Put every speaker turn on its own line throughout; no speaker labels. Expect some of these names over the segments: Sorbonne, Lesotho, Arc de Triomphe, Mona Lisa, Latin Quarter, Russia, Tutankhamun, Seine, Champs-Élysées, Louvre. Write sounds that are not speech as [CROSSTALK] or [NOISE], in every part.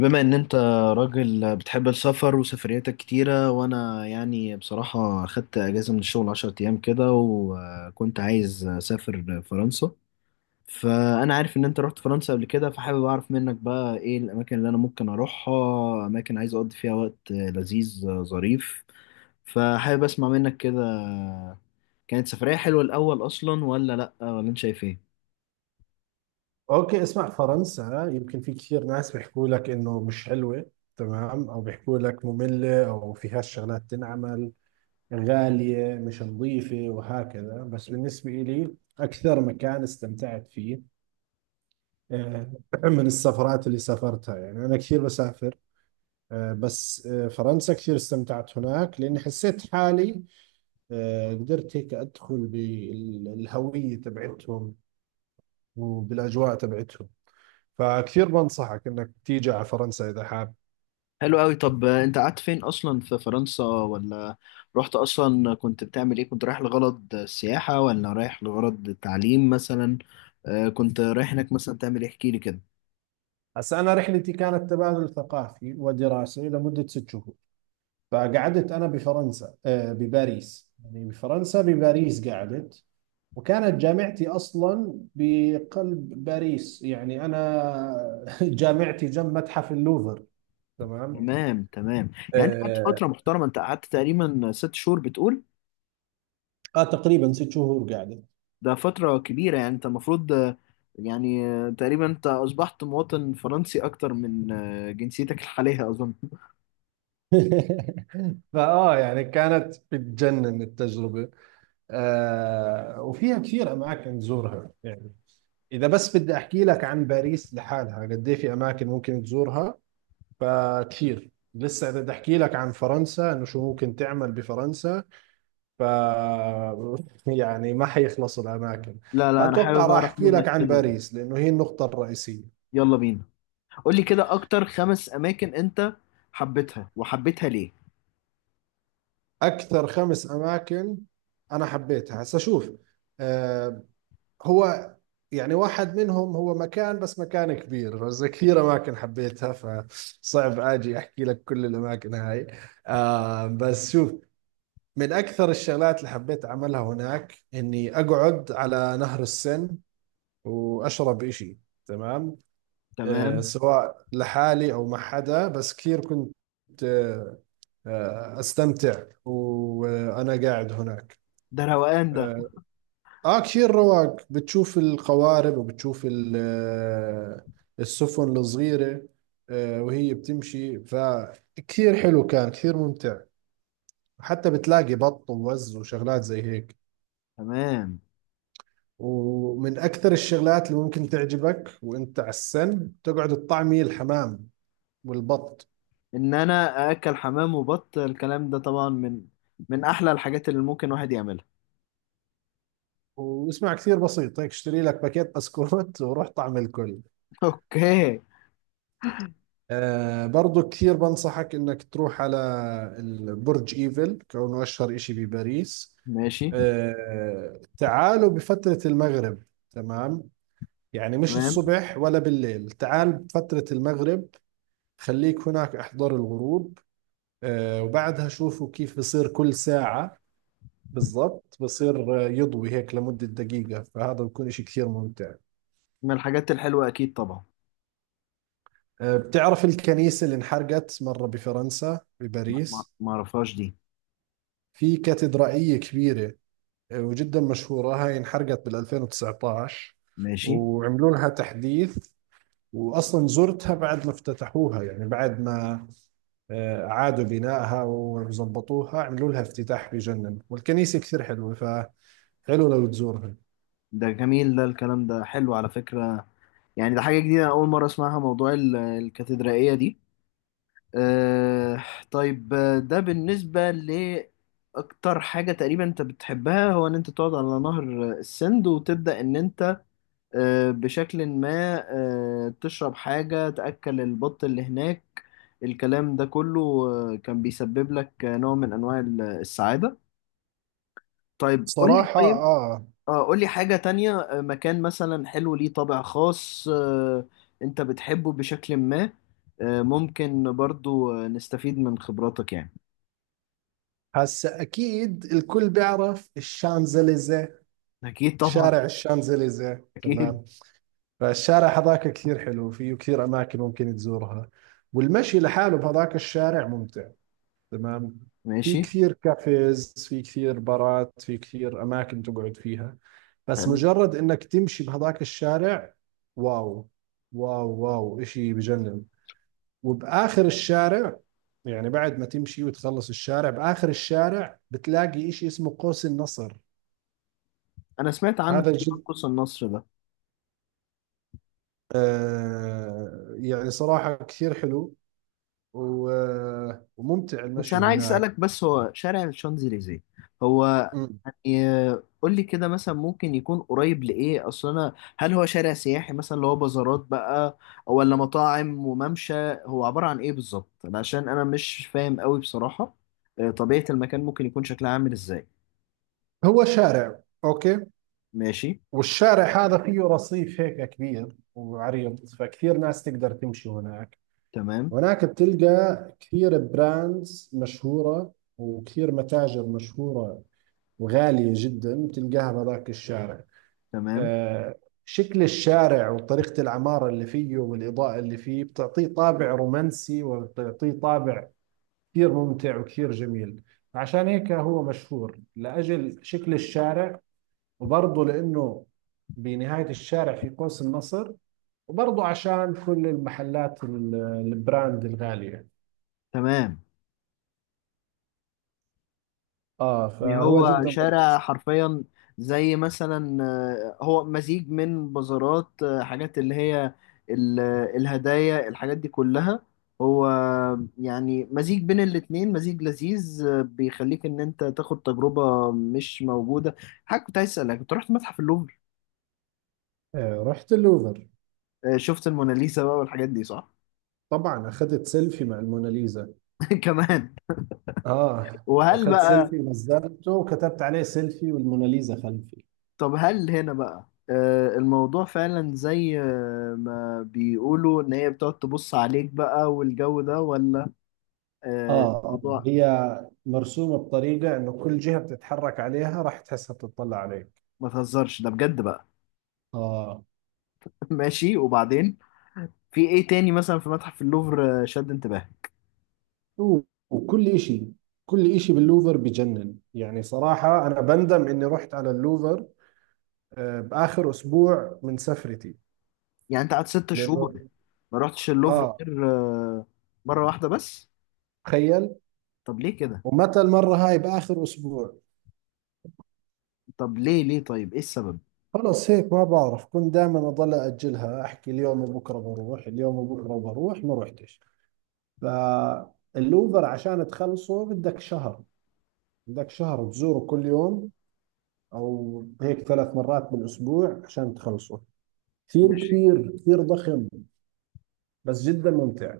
بما ان انت راجل بتحب السفر وسفرياتك كتيرة، وانا يعني بصراحة خدت اجازة من الشغل 10 ايام كده، وكنت عايز اسافر فرنسا. فانا عارف ان انت رحت فرنسا قبل كده، فحابب اعرف منك بقى ايه الاماكن اللي انا ممكن اروحها. اماكن عايز اقضي فيها وقت لذيذ ظريف. فحابب اسمع منك كده. كانت سفرية حلوة الاول اصلا ولا لا، ولا انت شايف ايه؟
اوكي، اسمع. فرنسا يمكن في كثير ناس بيحكوا لك انه مش حلوة. تمام، او بيحكوا لك مملة او فيهاش شغلات تنعمل، غالية، مش نظيفة وهكذا. بس بالنسبة لي اكثر مكان استمتعت فيه آه، [CLEARS THROAT] من السفرات اللي سافرتها، يعني انا كثير بسافر. بس فرنسا كثير استمتعت هناك لاني حسيت حالي. قدرت هيك ادخل بالهوية تبعتهم وبالاجواء تبعتهم. فكثير بنصحك انك تيجي على فرنسا اذا حاب.
حلو قوي. طب انت قعدت فين اصلا في فرنسا؟ ولا رحت اصلا كنت بتعمل ايه؟ كنت رايح لغرض سياحة ولا رايح لغرض تعليم مثلا؟ كنت رايح هناك مثلا تعمل ايه، احكي لي كده.
هسا أنا رحلتي كانت تبادل ثقافي ودراسي لمدة 6 شهور. فقعدت أنا بفرنسا، بباريس. يعني بفرنسا بباريس قعدت. وكانت جامعتي أصلا بقلب باريس، يعني أنا [LAUGHS] جامعتي جنب متحف اللوفر. تمام.
تمام تمام، يعني انت قعدت
آه.
فترة محترمة، انت قعدت تقريبا 6 شهور بتقول.
تقريبا 6 شهور قعدت.
ده فترة كبيرة، يعني انت المفروض يعني تقريبا انت اصبحت مواطن فرنسي اكتر من جنسيتك الحالية اظن.
[LAUGHS] فاه يعني كانت بتجنن التجربة. آه وفيها كثير أماكن تزورها يعني. إذا بس بدي أحكي لك عن باريس لحالها قد إيه في أماكن ممكن تزورها. فكثير لسه، إذا بدي أحكي لك عن فرنسا إنه شو ممكن تعمل بفرنسا، ف [LAUGHS] يعني ما حيخلص الأماكن.
لا لا، انا
فأتوقع
حابب
راح
اعرف
أحكي لك
منك
عن
كده.
باريس لأنه هي النقطة الرئيسية.
يلا بينا، قول لي كده اكتر خمس اماكن انت حبيتها، وحبيتها ليه؟
أكثر 5 أماكن أنا حبيتها، هسا شوف. آه، هو، يعني واحد منهم هو مكان، بس مكان كبير. بس كثير اماكن حبيتها، فصعب اجي احكي لك كل الاماكن هاي. آه بس شوف. من اكثر الشغلات اللي حبيت اعملها هناك اني اقعد على نهر السن واشرب اشي. تمام. آه
تمام.
سواء لحالي او مع حدا، بس كثير كنت آه استمتع وانا قاعد هناك.
ده روقان ده.
آه، اه كثير رواق. بتشوف القوارب وبتشوف السفن الصغيرة وهي بتمشي. فكثير حلو كان، كثير ممتع. حتى بتلاقي بط ووز وشغلات زي هيك.
تمام.
ومن أكثر الشغلات اللي ممكن تعجبك وانت على السن تقعد تطعمي الحمام والبط.
ان انا اكل حمام وبط الكلام ده طبعا من احلى الحاجات اللي ممكن واحد يعملها.
واسمع، كثير بسيط هيك، اشتري لك باكيت بسكوت [LAUGHS] وروح طعم الكل.
[LAUGHS] اوكي.
آه برضو كثير بنصحك انك تروح على البرج ايفل كونه اشهر اشي بباريس.
ماشي.
تعالوا بفترة المغرب. تمام. يعني مش
تمام.
الصبح ولا بالليل، تعال بفترة المغرب. خليك هناك احضر الغروب. آه وبعدها شوفوا كيف بصير كل ساعة بالضبط. بصير يضوي هيك لمدة دقيقة، فهذا بكون اشي كثير ممتع.
من الحاجات الحلوة اكيد طبعا.
آه بتعرف الكنيسة اللي انحرقت مرة بفرنسا بباريس؟
ما اعرفهاش دي.
في كاتدرائية كبيرة وجدا مشهورة. هاي انحرقت بال 2019
ماشي.
وعملوا لها تحديث. واصلا زرتها بعد ما افتتحوها، يعني بعد ما اعادوا بنائها وزبطوها، عملوا لها افتتاح بجنن، والكنيسة كثير حلوة. فحلو لو تزورها.
ده جميل ده، الكلام ده حلو على فكرة. يعني ده حاجة جديدة، أنا أول مرة أسمعها، موضوع الكاتدرائية دي. آه. طيب، ده بالنسبة لأكتر حاجة تقريبا أنت بتحبها، هو إن أنت تقعد على نهر السند، وتبدأ إن أنت آه بشكل ما، آه تشرب حاجة، تأكل البط اللي هناك، الكلام ده كله آه كان بيسبب لك نوع من أنواع السعادة. طيب قول لي.
صراحة
طيب
اه.
اه قول لي حاجة تانية، مكان مثلا حلو ليه طابع خاص، آه أنت بتحبه بشكل ما، آه ممكن برضو نستفيد من خبراتك يعني.
هسا اكيد الكل بيعرف الشانزليزيه.
اكيد طبعا.
شارع الشانزليزيه،
اكيد.
تمام. فالشارع هذاك كثير حلو، فيه كثير اماكن ممكن تزورها. والمشي لحاله بهذاك الشارع ممتع. تمام. في
ماشي.
كثير كافيز، في كثير بارات، في كثير أماكن تقعد فيها. بس
حلو.
مجرد إنك تمشي بهذاك الشارع، واو. واو واو، إشي بجنن. وبآخر الشارع، يعني بعد ما تمشي وتخلص الشارع، بآخر الشارع بتلاقي إشي اسمه قوس النصر.
انا سمعت عنه
هذا
تقريبا،
جد.
قوس النصر ده.
آه يعني صراحة كثير حلو وممتع
بس
المشي
انا عايز
هناك.
اسالك، بس هو شارع الشانزليزيه، هو
م.
ي- قول لي كده، مثلا ممكن يكون قريب لايه؟ اصل انا هل هو شارع سياحي مثلا اللي هو بازارات بقى، ولا مطاعم وممشى؟ هو عباره عن ايه بالظبط؟ عشان انا مش فاهم قوي بصراحه. طبيعه المكان ممكن يكون شكلها عامل ازاي؟
هو شارع، أوكي.
ماشي.
والشارع هذا فيه رصيف هيك كبير وعريض، فكثير ناس تقدر تمشي هناك.
تمام
هناك بتلقى كثير براندز مشهورة وكثير متاجر مشهورة وغالية جدا تلقاها بهذاك الشارع.
تمام
آه، شكل الشارع وطريقة العمارة اللي فيه والإضاءة اللي فيه بتعطيه طابع رومانسي وبتعطيه طابع كثير ممتع وكثير جميل. عشان هيك هو مشهور لأجل شكل الشارع. وبرضه لأنه بنهاية الشارع في قوس النصر. وبرضه عشان كل المحلات البراند الغالية.
تمام.
آه
يعني
فهو
هو
جدا
شارع
رومانسي.
حرفيا، زي مثلا هو مزيج من بازارات، حاجات اللي هي ال- الهدايا، الحاجات دي كلها. هو يعني مزيج بين الاتنين، مزيج لذيذ، بيخليك ان انت تاخد تجربة مش موجودة. حاجة كنت عايز اسألك، انت رحت متحف اللوفر؟
آه رحت اللوفر.
شفت الموناليزا بقى والحاجات دي صح؟
طبعا أخذت سيلفي مع الموناليزا.
[LAUGHS] كمان.
آه
وهل
أخذت
بقى،
سيلفي نزلته وكتبت عليه سيلفي والموناليزا خلفي.
طب هل هنا بقى الموضوع فعلا زي ما بيقولوا ان هي بتقعد تبص عليك بقى والجو ده، ولا
آه آه
الموضوع؟
هي مرسومة بطريقة إنه كل جهة بتتحرك عليها راح تحسها بتطلع عليك.
ما تهزرش ده بجد بقى.
آه.
[LAUGHS] ماشي. وبعدين في ايه تاني مثلا في متحف اللوفر شد انتباهك؟
وكل إشي باللوفر بجنن، يعني صراحة أنا بندم إني رحت على اللوفر بآخر أسبوع من سفرتي.
يعني انت قعدت 6 شهور
لأنه
ما رحتش اللوفر
آه
غير مرة واحدة بس؟
تخيل.
طب ليه كده؟
ومتى المرة هاي؟ بآخر أسبوع.
طب ليه طيب ايه السبب؟
خلص هيك ما بعرف، كنت دائما أضل أجلها، أحكي اليوم وبكرة بروح، اليوم وبكرة بروح، ما رحتش. فاللوفر عشان تخلصه بدك شهر. بدك شهر تزوره كل يوم، أو هيك 3 مرات بالأسبوع عشان تخلصه. كثير
ماشي.
كبير، كثير ضخم. بس جدا ممتع.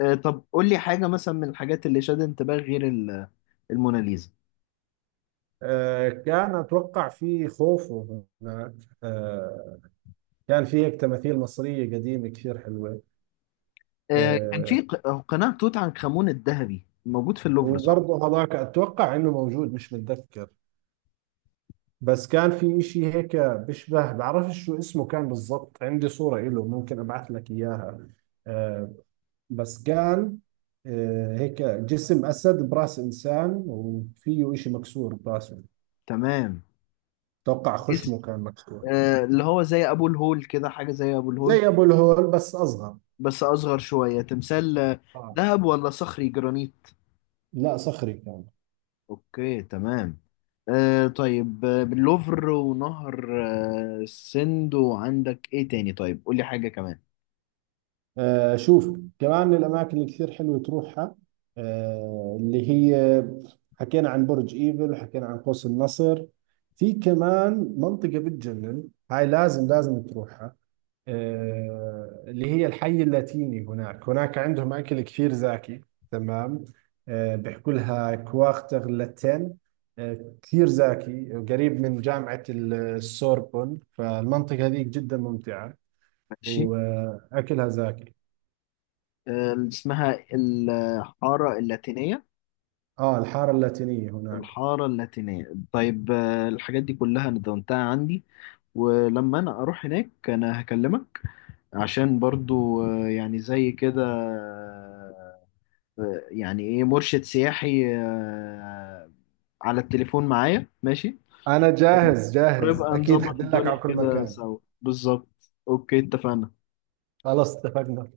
طب قول لي حاجة مثلا من الحاجات اللي شد انتباهك غير الموناليزا.
كان أتوقع في خوف هناك. آه، كان في هيك تماثيل مصرية قديمة كثير حلوة.
كان
آه،
في قناع توت عنخ امون الذهبي موجود في اللوفر صح؟
وبرضه هذاك أتوقع إنه موجود، مش متذكر. بس كان في إشي هيك بيشبه، بعرفش شو اسمه كان بالضبط، عندي صورة إله ممكن أبعث لك إياها. آه، بس كان هيك جسم أسد برأس إنسان، وفيه إشي مكسور برأسه.
تمام.
أتوقع
اسم-
خشمه كان مكسور.
اللي هو زي ابو الهول كده، حاجه زي ابو الهول
زي أبو الهول بس أصغر.
بس اصغر شويه، تمثال
آه.
ذهب ولا صخري جرانيت؟
لا، صخري كان.
اوكي تمام. آه طيب، باللوفر ونهر السند، وعندك ايه تاني؟ طيب قولي حاجه كمان.
آه شوف كمان من الأماكن اللي كثير حلوة تروحها، آه اللي هي، حكينا عن برج إيفل وحكينا عن قوس النصر، في كمان منطقة بتجنن، هاي لازم لازم تروحها. آه اللي هي الحي اللاتيني. هناك هناك عندهم أكل كثير زاكي. تمام. آه بيحكوا لها كواختر لاتين. آه كثير زاكي، قريب من جامعة السوربون، فالمنطقة هذيك جدا ممتعة.
ماشي.
واكلها زاكي.
آه اسمها الحاره اللاتينيه.
اه الحاره اللاتينيه هناك.
الحارة اللاتينية. طيب، الحاجات دي كلها أنا دونتها عندي، ولما أنا أروح هناك أنا هكلمك، عشان برضو يعني زي كده، يعني إيه مرشد سياحي على التليفون معايا. ماشي
انا جاهز جاهز،
ونبقى
اكيد
نظبط
حدلك على
الدنيا
كل
كده
مكان.
سوا بالظبط. أوكي اتفقنا.
خلاص اتفقنا.